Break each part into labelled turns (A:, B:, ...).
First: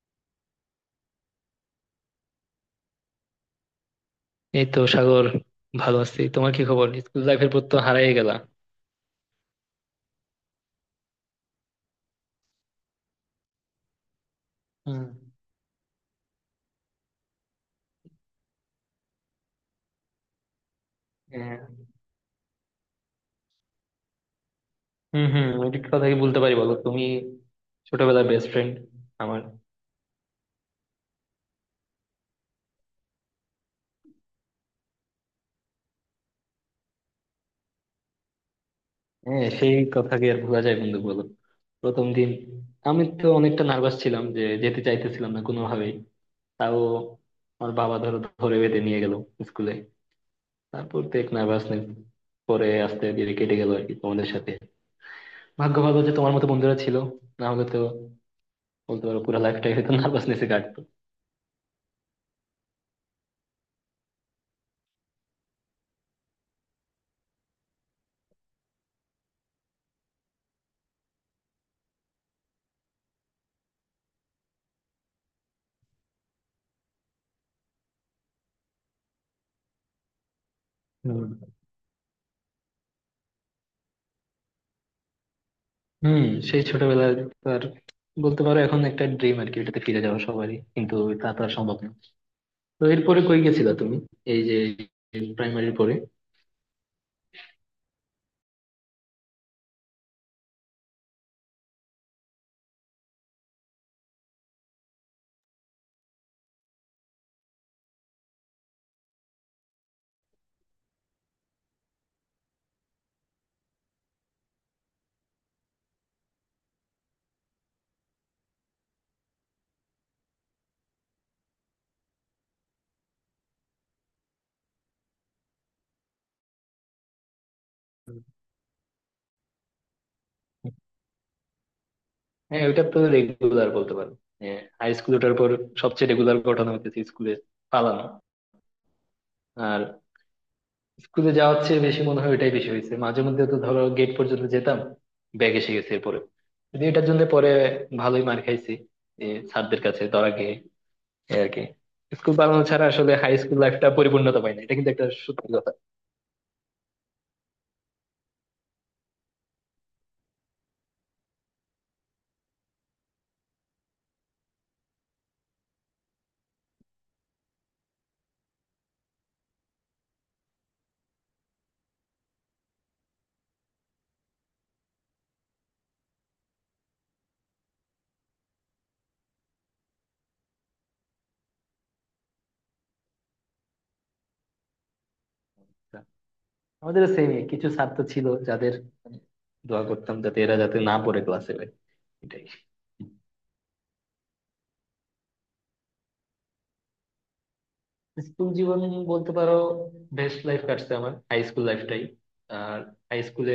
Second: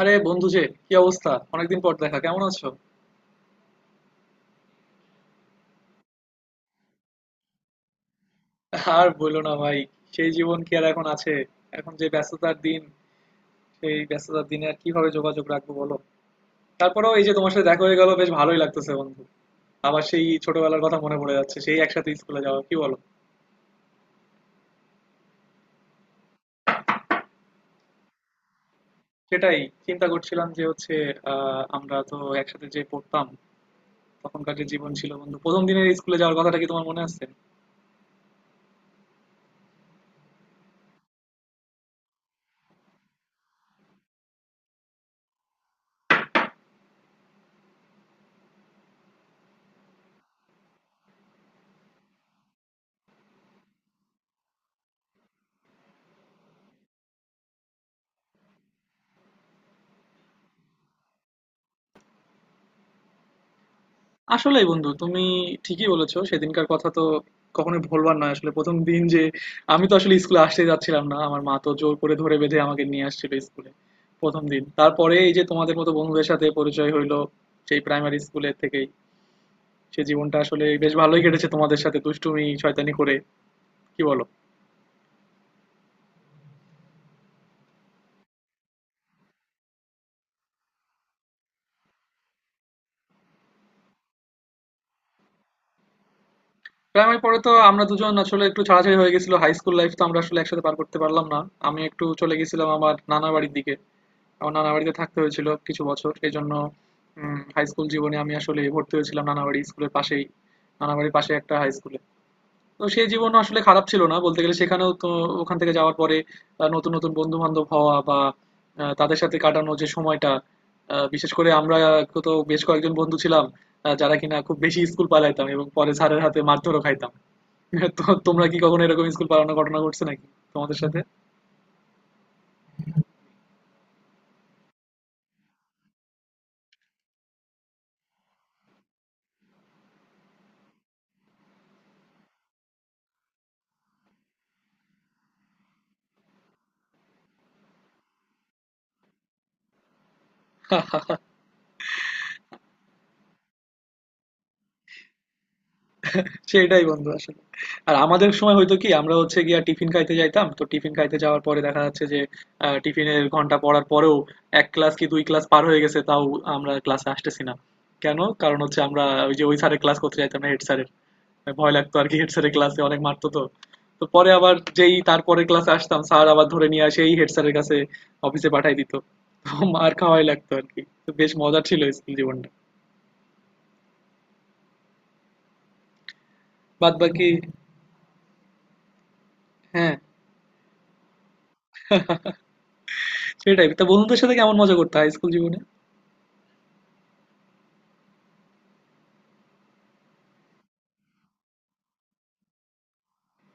A: আরে বন্ধু যে কি অবস্থা, অনেকদিন পর দেখা, কেমন আছো?
B: এই তো সাগর, ভালো আছি। তোমার কি খবর? স্কুল লাইফের পর তো হারাই গেলা।
A: আর বলো না ভাই, সেই জীবন কি আর এখন আছে? এখন যে ব্যস্ততার দিন, সেই ব্যস্ততার দিনে আর
B: হুম।
A: কিভাবে যোগাযোগ রাখবো বলো। তারপরেও এই যে তোমার সাথে দেখা হয়ে গেল, বেশ ভালোই লাগতেছে বন্ধু। আবার সেই ছোটবেলার কথা মনে পড়ে যাচ্ছে,
B: হ্যাঁ।
A: সেই একসাথে স্কুলে যাওয়া, কি বলো?
B: হুম হুম ওইটি কথা কি বলতে পারি, বলো তুমি। ছোটবেলার বেস্ট ফ্রেন্ড আমার।
A: সেটাই চিন্তা করছিলাম যে হচ্ছে, আমরা তো একসাথে যে পড়তাম, তখনকার যে জীবন ছিল বন্ধু। প্রথম দিনের স্কুলে যাওয়ার কথাটা কি তোমার মনে আছে?
B: হ্যাঁ, সেই কথা কি আর ভোলা যায় বন্ধু, বলো? প্রথম দিন আমি তো অনেকটা নার্ভাস ছিলাম, যে যেতে চাইতেছিলাম না কোনোভাবেই। তাও আমার বাবা ধরো ধরে বেঁধে নিয়ে গেল স্কুলে। তারপর তো এক নার্ভাসনেস পরে আস্তে ধীরে কেটে গেল আর কি তোমাদের সাথে। ভাগ্য ভালো যে তোমার মতো বন্ধুরা ছিল, না হলে তো বলতে পারো পুরো লাইফটাই হয়তো নার্ভাসনেসে কাটতো।
A: আসলেই বন্ধু তুমি ঠিকই বলেছো, সেদিনকার কথা তো কখনোই ভোলবার নয়। আসলে প্রথম দিন যে আমি তো আসলে স্কুলে আসতে যাচ্ছিলাম না, আমার মা তো জোর করে ধরে বেঁধে আমাকে নিয়ে আসছিল স্কুলে প্রথম দিন। তারপরে এই যে তোমাদের মতো বন্ধুদের সাথে পরিচয় হইলো সেই প্রাইমারি স্কুলের থেকেই, সে জীবনটা আসলে বেশ ভালোই কেটেছে
B: হুম
A: তোমাদের সাথে দুষ্টুমি শয়তানি করে, কি বলো?
B: হুম, সেই ছোটবেলার তো আর বলতে পারো এখন একটা ড্রিম আর কি, এটাতে ফিরে যাওয়া সবারই কিন্তু তা তো আর সম্ভব না। তো এরপরে কই গেছিলা তুমি, এই যে প্রাইমারির পরে?
A: প্রাইমারি পরে তো আমরা দুজন আসলে একটু ছাড়াছাড়ি হয়ে গেছিল, হাই স্কুল লাইফ তো আমরা আসলে একসাথে পার করতে পারলাম না। আমি একটু চলে গেছিলাম আমার নানা বাড়ির দিকে, আমার নানা বাড়িতে থাকতে হয়েছিল কিছু বছর। এজন্য হাই স্কুল জীবনে আমি আসলে ভর্তি হয়েছিলাম নানা বাড়ি স্কুলের পাশেই, নানা বাড়ির পাশে একটা হাই স্কুলে। তো সেই জীবন আসলে খারাপ ছিল না বলতে গেলে, সেখানেও তো ওখান থেকে যাওয়ার পরে নতুন নতুন বন্ধু বান্ধব হওয়া বা তাদের সাথে কাটানো যে সময়টা, বিশেষ করে আমরা তো বেশ কয়েকজন বন্ধু ছিলাম যারা কিনা খুব বেশি স্কুল পালাইতাম এবং পরে স্যারের হাতে মারধরও খাইতাম। তো তোমরা কি কখনো এরকম স্কুল পালানোর ঘটনা ঘটছে নাকি তোমাদের সাথে?
B: হ্যাঁ, ওইটা তো রেগুলার বলতে পারো। হাই স্কুল ওঠার পর সবচেয়ে রেগুলার ঘটনা হচ্ছে স্কুলে পালানো। আর স্কুলে যাওয়ার চেয়ে বেশি মনে হয় ওইটাই বেশি হয়েছে। মাঝে মধ্যে তো ধরো গেট পর্যন্ত যেতাম, ব্যাগ এসে গেছে, এরপরে যদি এটার জন্য পরে ভালোই মার খাইছি, যে স্যারদের কাছে ধরা খেয়ে। এই আর কি। স্কুল পালানো ছাড়া আসলে হাই স্কুল লাইফটা পরিপূর্ণতা পায় না, এটা কিন্তু একটা সত্যি কথা।
A: সেইটাই বন্ধু আসলে। আর আমাদের সময় হয়তো কি আমরা হচ্ছে গিয়া টিফিন খাইতে যাইতাম, তো টিফিন খাইতে যাওয়ার পরে দেখা যাচ্ছে যে টিফিনের ঘন্টা পড়ার পরেও এক ক্লাস কি দুই ক্লাস পার হয়ে গেছে, তাও আমরা ক্লাসে আসতেছি না। কেন? কারণ হচ্ছে আমরা ওই যে ওই স্যারের ক্লাস করতে যাইতাম না, হেড স্যারের ভয় লাগতো আর কি, হেড স্যারের ক্লাসে অনেক মারতো। তো তো পরে আবার যেই তারপরে ক্লাসে আসতাম, স্যার আবার ধরে নিয়ে আসে এই হেড স্যারের কাছে, অফিসে পাঠাই দিত। তো মার খাওয়াই লাগতো আর কি। তো বেশ মজা ছিল স্কুল জীবনটা বাদ
B: আমাদের
A: বাকি।
B: সেমই কিছু ছাত্র ছিল যাদের মানে দোয়া
A: হ্যাঁ,
B: করতাম যাতে এরা যাতে না পড়ে ক্লাসে ভাই। এটাই।
A: সেটাই। তা বন্ধুদের সাথে কেমন মজা করতে হয় স্কুল জীবনে।
B: স্কুল জীবন বলতে পারো বেস্ট লাইফ কাটছে আমার, হাই স্কুল লাইফটাই। আর হাই স্কুলে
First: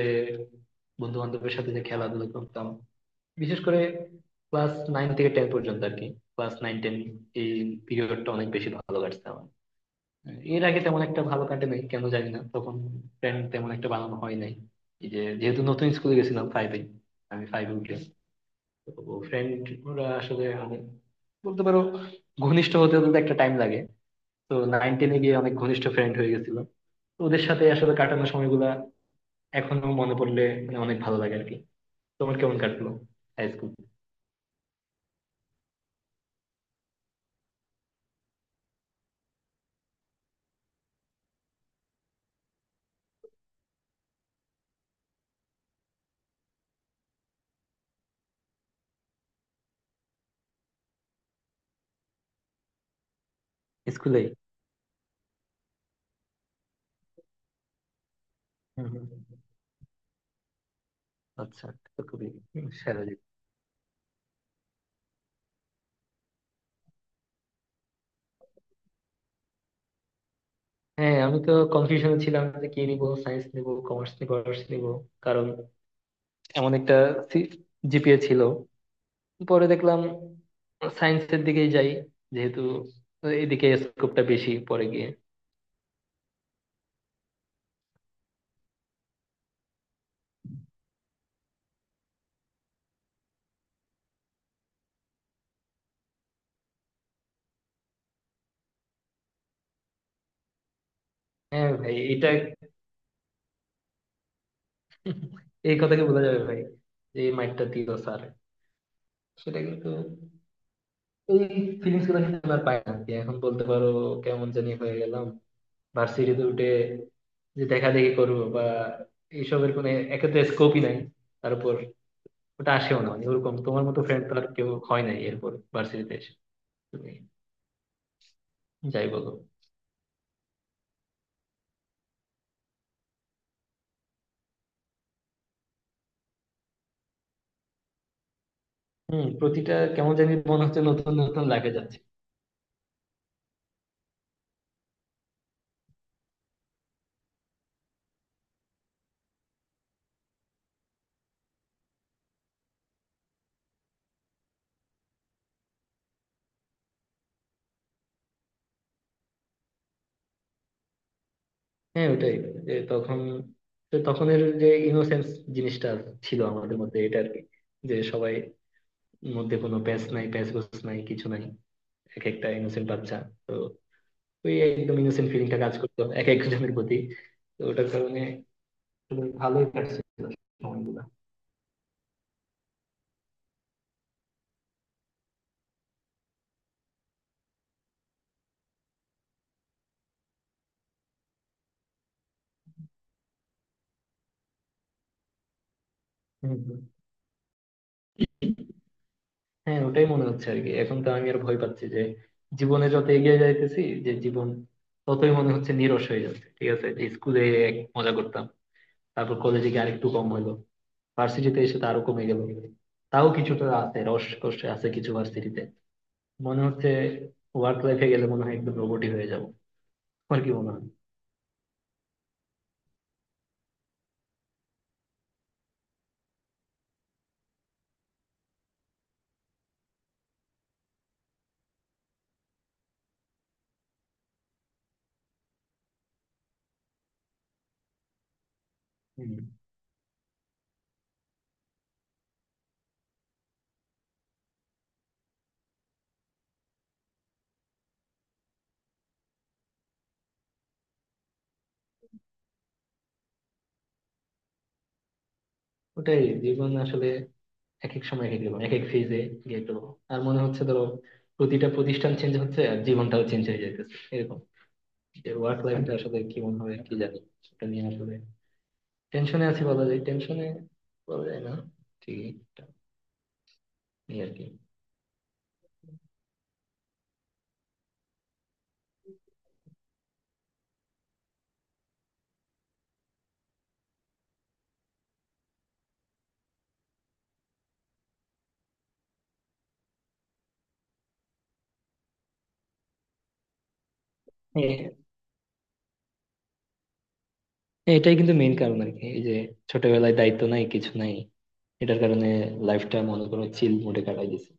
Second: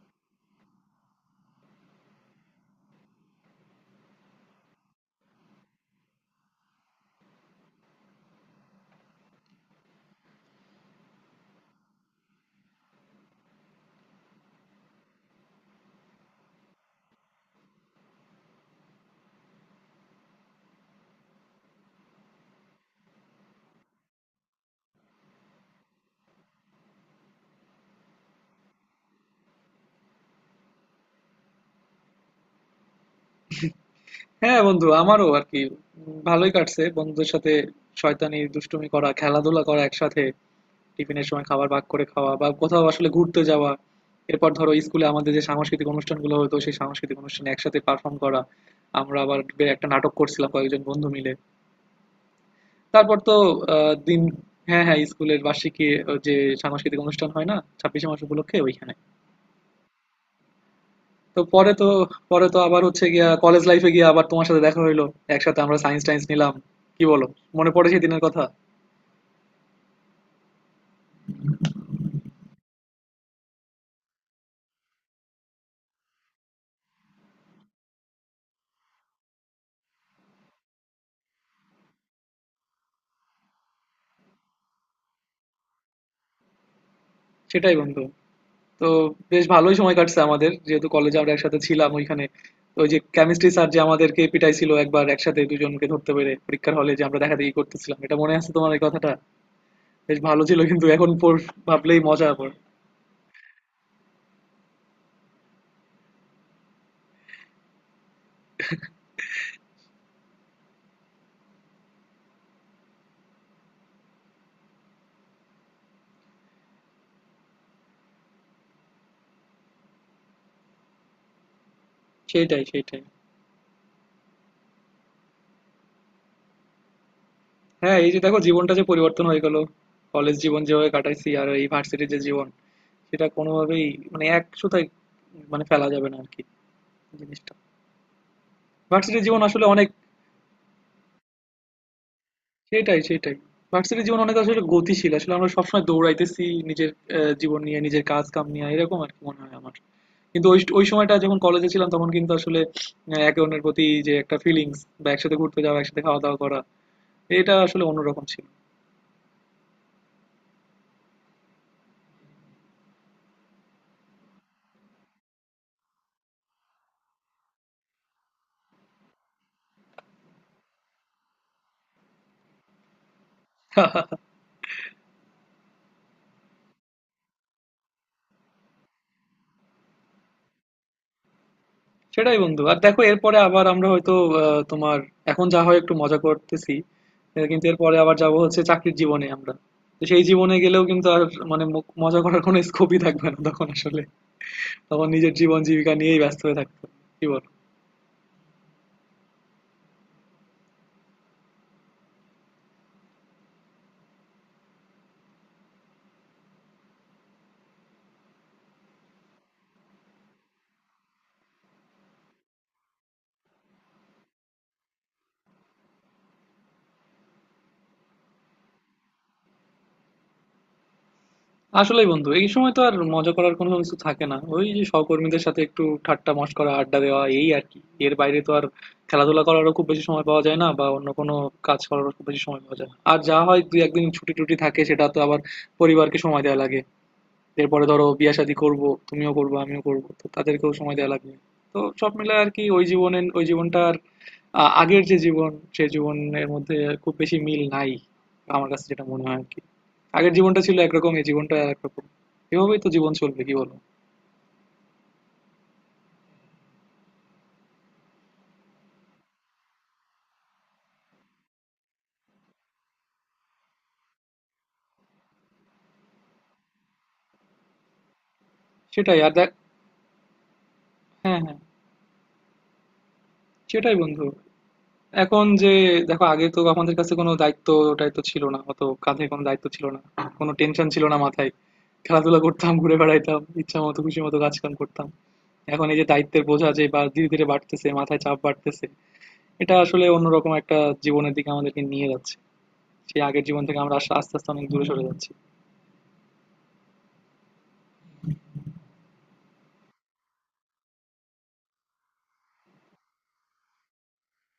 B: বন্ধু বান্ধবের সাথে যে খেলাধুলা করতাম, বিশেষ করে ক্লাস নাইন থেকে টেন পর্যন্ত আর কি। ক্লাস নাইন টেন এই পিরিয়ডটা অনেক বেশি ভালো কাটছে আমার। এর আগে তেমন একটা ভালো কাটে নাই, কেন জানি না। তখন প্ল্যান তেমন একটা বানানো হয় নাই। এই যে যেহেতু নতুন স্কুলে গেছিলাম ফাইভে, আমি ফাইভে উঠলাম, তো ফ্রেন্ড ওরা আসলে অনেক, বলতে পারো, ঘনিষ্ঠ হতে হতে তো একটা টাইম লাগে। তো নাইন টেনে গিয়ে অনেক ঘনিষ্ঠ ফ্রেন্ড হয়ে গেছিল। তো ওদের সাথে আসলে কাটানো সময়গুলা এখনো মনে পড়লে মানে অনেক ভালো লাগে আর কি। তোমার কেমন কাটলো হাই স্কুল?
A: হ্যাঁ বন্ধু আমারও আর কি, ভালোই কাটছে বন্ধুদের সাথে, শয়তানি দুষ্টুমি করা, খেলাধুলা করা একসাথে, টিফিনের সময় খাবার ভাগ করে খাওয়া, বা কোথাও আসলে ঘুরতে যাওয়া। এরপর ধরো স্কুলে আমাদের যে সাংস্কৃতিক অনুষ্ঠানগুলো হতো, সেই সাংস্কৃতিক অনুষ্ঠানে একসাথে পারফর্ম করা, আমরা আবার একটা নাটক করছিলাম কয়েকজন বন্ধু মিলে। তারপর তো দিন,
B: স্কুলেই।
A: হ্যাঁ হ্যাঁ, স্কুলের বার্ষিকী যে সাংস্কৃতিক অনুষ্ঠান হয় না, ছাব্বিশে মার্চ উপলক্ষে
B: হুম
A: ওইখানে।
B: হুম।
A: তো
B: আচ্ছা।
A: পরে তো,
B: তো খুবই
A: পরে তো আবার
B: সেরা।
A: হচ্ছে গিয়া কলেজ লাইফে গিয়ে আবার তোমার সাথে দেখা হইলো, একসাথে আমরা সায়েন্স টায়েন্স নিলাম, কি বলো? মনে পড়ে সেই দিনের কথা?
B: হ্যাঁ, আমি তো কনফিউশনে ছিলাম যে কি নিব, সায়েন্স নিব, কমার্স নিব, আর্টস নিব। কারণ এমন একটা জিপিএ ছিল। পরে দেখলাম সায়েন্সের দিকেই যাই, যেহেতু এদিকে স্কোপটা বেশি পরে গিয়ে।
A: সেটাই বন্ধু। তো বেশ ভালোই সময় কাটছে আমাদের, যেহেতু কলেজে আমরা একসাথে ছিলাম ওইখানে। ওই যে কেমিস্ট্রি স্যার যে আমাদেরকে পিটাইছিল একবার, একসাথে দুজনকে ধরতে পেরে, পরীক্ষার হলে যে আমরা দেখা দেখি করতেছিলাম, এটা মনে আছে তোমার এই কথাটা? বেশ ভালো ছিল কিন্তু এখন
B: হ্যাঁ ভাই,
A: ভাবলেই মজা
B: এটা
A: আবার।
B: এই কথাকে বলা যাবে ভাই, যে এই মাইন্ডটা দিল স্যার, সেটা কিন্তু এই ফিলিংস গুলো কিন্তু আমি আর পাই না যে এখন, বলতে পারো। কেমন জানি হয়ে গেলাম ভার্সিটিতে উঠে, যে দেখা দেখি করবো বা এইসবের কোনো, একে তো স্কোপই নাই, তার উপর
A: সেইটাই
B: ওটা আসেও
A: সেইটাই
B: না। মানে ওরকম তোমার মতো ফ্রেন্ড তো আর কেউ হয় নাই এরপর ভার্সিটিতে এসে তুমি।
A: হ্যাঁ এই যে দেখো জীবনটা যে
B: যাই
A: পরিবর্তন
B: বলো।
A: হয়ে গেল, কলেজ জীবন যেভাবে কাটাইছি আর এই ভার্সিটির যে জীবন, সেটা কোনোভাবেই মানে এক সুতায় মানে ফেলা যাবে না আর কি জিনিসটা। ভার্সিটি
B: হম,
A: জীবন আসলে
B: প্রতিটা
A: অনেক,
B: কেমন জানি মনে হচ্ছে নতুন নতুন লাগে যাচ্ছে।
A: সেটাই সেটাই ভার্সিটি জীবন অনেক আসলে গতিশীল, আসলে আমরা সবসময় দৌড়াইতেছি নিজের জীবন নিয়ে, নিজের কাজ কাম নিয়ে, এরকম আর কি মনে হয় আমার। কিন্তু ওই ওই সময়টা যখন কলেজে ছিলাম তখন কিন্তু আসলে একে অন্যের প্রতি যে একটা ফিলিংস, বা একসাথে ঘুরতে যাওয়া, একসাথে খাওয়া দাওয়া করা, এটা আসলে অন্যরকম ছিল।
B: হ্যাঁ ওটাই, যে তখন, যে তখনের যে ইনোসেন্স জিনিসটা ছিল আমাদের মধ্যে, এটা আর কি, যে সবাই মধ্যে কোনো প্যাঁচ নাই, প্যাঁচ গোছ নাই, কিছু নাই। এক একটা ইনোসেন্ট বাচ্চা। তো ওই একদম ইনোসেন্ট ফিলিংটা কাজ করতো এক একজনের প্রতি। তো ওটার কারণে ভালোই কাটছিল সময়গুলো।
A: সেটাই বন্ধু। আর দেখো এরপরে আবার আমরা হয়তো তোমার, এখন যা হয় একটু মজা করতেছি, কিন্তু এরপরে আবার যাব হচ্ছে চাকরির জীবনে আমরা। তো সেই জীবনে গেলেও কিন্তু আর মানে মজা করার কোনো স্কোপই থাকবে না তখন আসলে, তখন নিজের জীবন জীবিকা নিয়েই ব্যস্ত
B: হম
A: হয়ে থাকতে
B: হম
A: হবে। কি বলো?
B: হ্যাঁ ওটাই মনে হচ্ছে আর কি। এখন তো আমি আর ভয় পাচ্ছি যে জীবনে যত এগিয়ে যাইতেছি, যে জীবন ততই মনে হচ্ছে নিরস হয়ে যাচ্ছে। ঠিক আছে, যে স্কুলে এক মজা করতাম, তারপর কলেজে গিয়ে আরেকটু কম হলো, ভার্সিটিতে এসে তো আরো কমে গেল। তাও কিছুটা আছে রস কষ্ট আছে কিছু ভার্সিটিতে, মনে হচ্ছে। ওয়ার্ক লাইফে গেলে মনে হয় একদম রোবটই হয়ে যাবো, আমার কি মনে হয়।
A: আসলেই বন্ধু, এই সময় তো আর মজা করার কোনো কিছু থাকে না, ওই যে সহকর্মীদের সাথে একটু ঠাট্টা মশকরা আড্ডা দেওয়া, এই আর কি। এর বাইরে তো আর খেলাধুলা করারও খুব বেশি সময় পাওয়া যায় না, বা অন্য কোনো কাজ করারও খুব বেশি সময় পাওয়া যায় না। আর যা হয় দুই একদিন ছুটি টুটি থাকে, সেটা তো আবার পরিবারকে সময় দেওয়া লাগে। এরপরে ধরো বিয়ে শাদী করবো, তুমিও
B: হম।
A: করবে আমিও করবো, তো তাদেরকেও সময় দেওয়া লাগবে। তো সব মিলে আর কি, ওই জীবনে, ওই জীবনটার আগের যে জীবন সেই জীবনের মধ্যে খুব বেশি মিল নাই, আমার কাছে যেটা মনে হয় আর কি। আগের জীবনটা ছিল একরকম, এই জীবনটা আর একরকম, এভাবেই তো জীবন চলবে, কি বলো?
B: ওটাই, জীবন আসলে এক এক সময় এক এক রকম, এক এক ফেজে গেট। আর মনে হচ্ছে ধরো প্রতিটা প্রতিষ্ঠান চেঞ্জ হচ্ছে আর জীবনটাও চেঞ্জ হয়ে যাইতেছে এরকম, যে ওয়ার্ক লাইফটা আসলে কেমন হবে কি জানি, সেটা নিয়ে আসলে
A: সেটাই আর
B: টেনশনে
A: দেখ।
B: আছি বলা যায়, টেনশনে বলা
A: হ্যাঁ
B: যায় না,
A: হ্যাঁ।
B: ঠিকই এটা
A: সেটাই
B: নিয়ে
A: বন্ধু।
B: আর কি।
A: এখন যে দেখো, আগে তো আমাদের কাছে কোনো দায়িত্ব টাইত্ব ছিল না, অত কাঁধে কোনো দায়িত্ব ছিল না, কোনো টেনশন ছিল না মাথায়, খেলাধুলা করতাম, ঘুরে বেড়াইতাম, ইচ্ছা মতো খুশি মতো কাজ কাম করতাম। এখন এই যে দায়িত্বের বোঝা যে বা ধীরে ধীরে বাড়তেছে, মাথায় চাপ বাড়তেছে, এটা আসলে অন্যরকম একটা জীবনের দিকে আমাদেরকে নিয়ে যাচ্ছে। সেই আগের জীবন থেকে আমরা আস্তে আস্তে অনেক দূরে
B: এ-
A: সরে যাচ্ছি।
B: এটাই কিন্তু মেইন কারণ আর কি, এই যে ছোটবেলায় দায়িত্ব নাই কিছু নাই, এটার কারণে লাইফটা মনে করো চিল মোডে কাটাই দিছে।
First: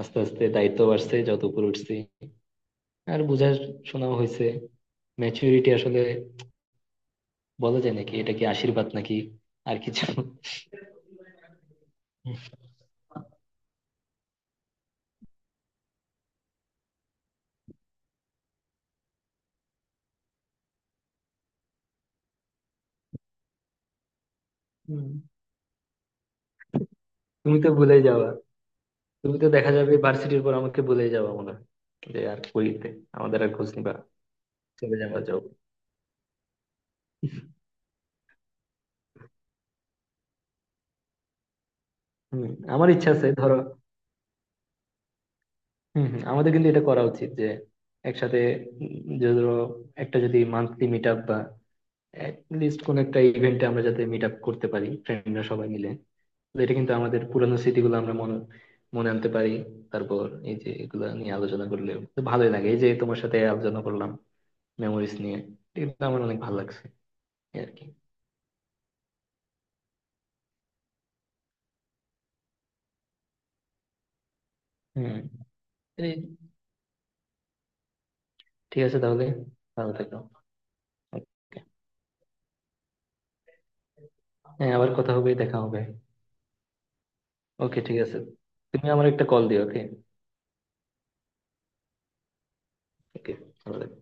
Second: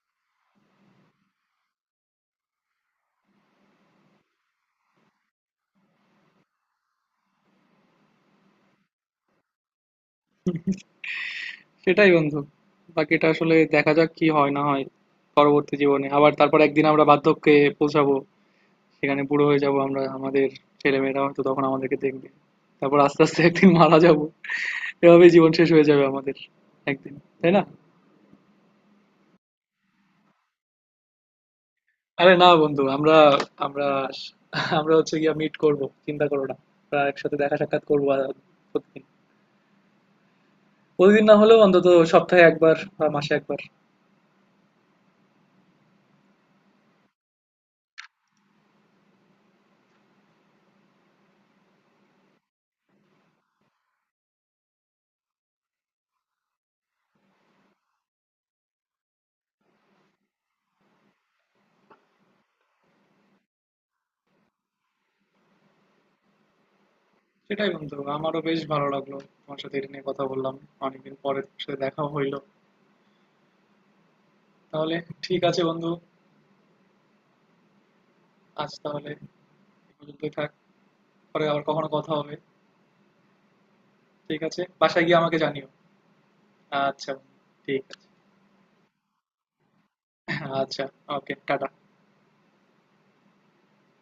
B: আস্তে আস্তে দায়িত্ব বাড়ছে যত উপরে উঠছি, আর বোঝার শোনাও হয়েছে ম্যাচুরিটি আসলে, বলা যায় নাকি এটা কি আশীর্বাদ নাকি আর কিছু।
A: সেটাই বন্ধু, বাকিটা আসলে দেখা যাক কি হয় না হয়। পরবর্তী জীবনে আবার তারপর একদিন আমরা বার্ধক্যে পৌঁছাবো, সেখানে বুড়ো হয়ে যাব আমরা, আমাদের ছেলে মেয়েরা হয়তো তখন আমাদেরকে দেখবে, তারপর আস্তে আস্তে একদিন মারা যাব।
B: হুম।
A: এভাবেই জীবন শেষ হয়ে যাবে আমাদের একদিন, তাই
B: তুমি
A: না?
B: তো ভুলে যাওয়া, তুমি তো দেখা যাবে ভার্সিটির পর আমাকে বলেই যাবা মনে হয় যে
A: আরে
B: আর
A: না বন্ধু,
B: কইতে
A: আমরা
B: আমাদের আর খোঁজ
A: আমরা
B: নিবা,
A: আমরা
B: চলে
A: হচ্ছে
B: যাবা,
A: গিয়া
B: যাও।
A: মিট করব, চিন্তা করো না। আমরা একসাথে দেখা সাক্ষাৎ করবো আর প্রতিদিন প্রতিদিন না হলেও অন্তত সপ্তাহে
B: হম,
A: একবার
B: আমার
A: বা
B: ইচ্ছা আছে
A: মাসে
B: ধরো।
A: একবার।
B: হম হম আমাদের কিন্তু এটা করা উচিত যে একসাথে, উম, যে ধরো একটা যদি মান্থলি মিট আপ বা লিস্ট কোন একটা ইভেন্টে আমরা যাতে মিট আপ করতে পারি, ফ্রেন্ডরা সবাই মিলে। তো এটা কিন্তু আমাদের পুরানো স্মৃতিগুলো আমরা মনে মনে আনতে পারি। তারপর এই যে এগুলা নিয়ে আলোচনা করলে তো ভালোই লাগে, এই যে তোমার সাথে আলোচনা করলাম মেমোরিজ নিয়ে, এটা কিন্তু আমার অনেক ভালো লাগছে। এই
A: সেটাই
B: আর কি।
A: বন্ধু, আমারও বেশ ভালো লাগলো তোমার সাথে এটা নিয়ে কথা বললাম। অনেকদিন পরে তোমার সাথে দেখা হইলো। তাহলে ঠিক আছে বন্ধু,
B: হম।
A: আজ
B: ঠিক আছে
A: তাহলে এ
B: তাহলে, ভালো থেকো।
A: পর্যন্তই থাক, পরে আবার
B: Okay.
A: কখনো কথা হবে। ঠিক আছে,
B: হ্যাঁ, আবার
A: বাসায়
B: কথা
A: গিয়ে
B: হবে,
A: আমাকে
B: দেখা
A: জানিও।
B: হবে।
A: আচ্ছা বন্ধু,
B: ওকে,
A: ঠিক
B: ঠিক
A: আছে।
B: আছে। তুমি আমার একটা কল দিও, ওকে।
A: আচ্ছা, ওকে, টাটা।
B: ওকে, ভালো থেকো.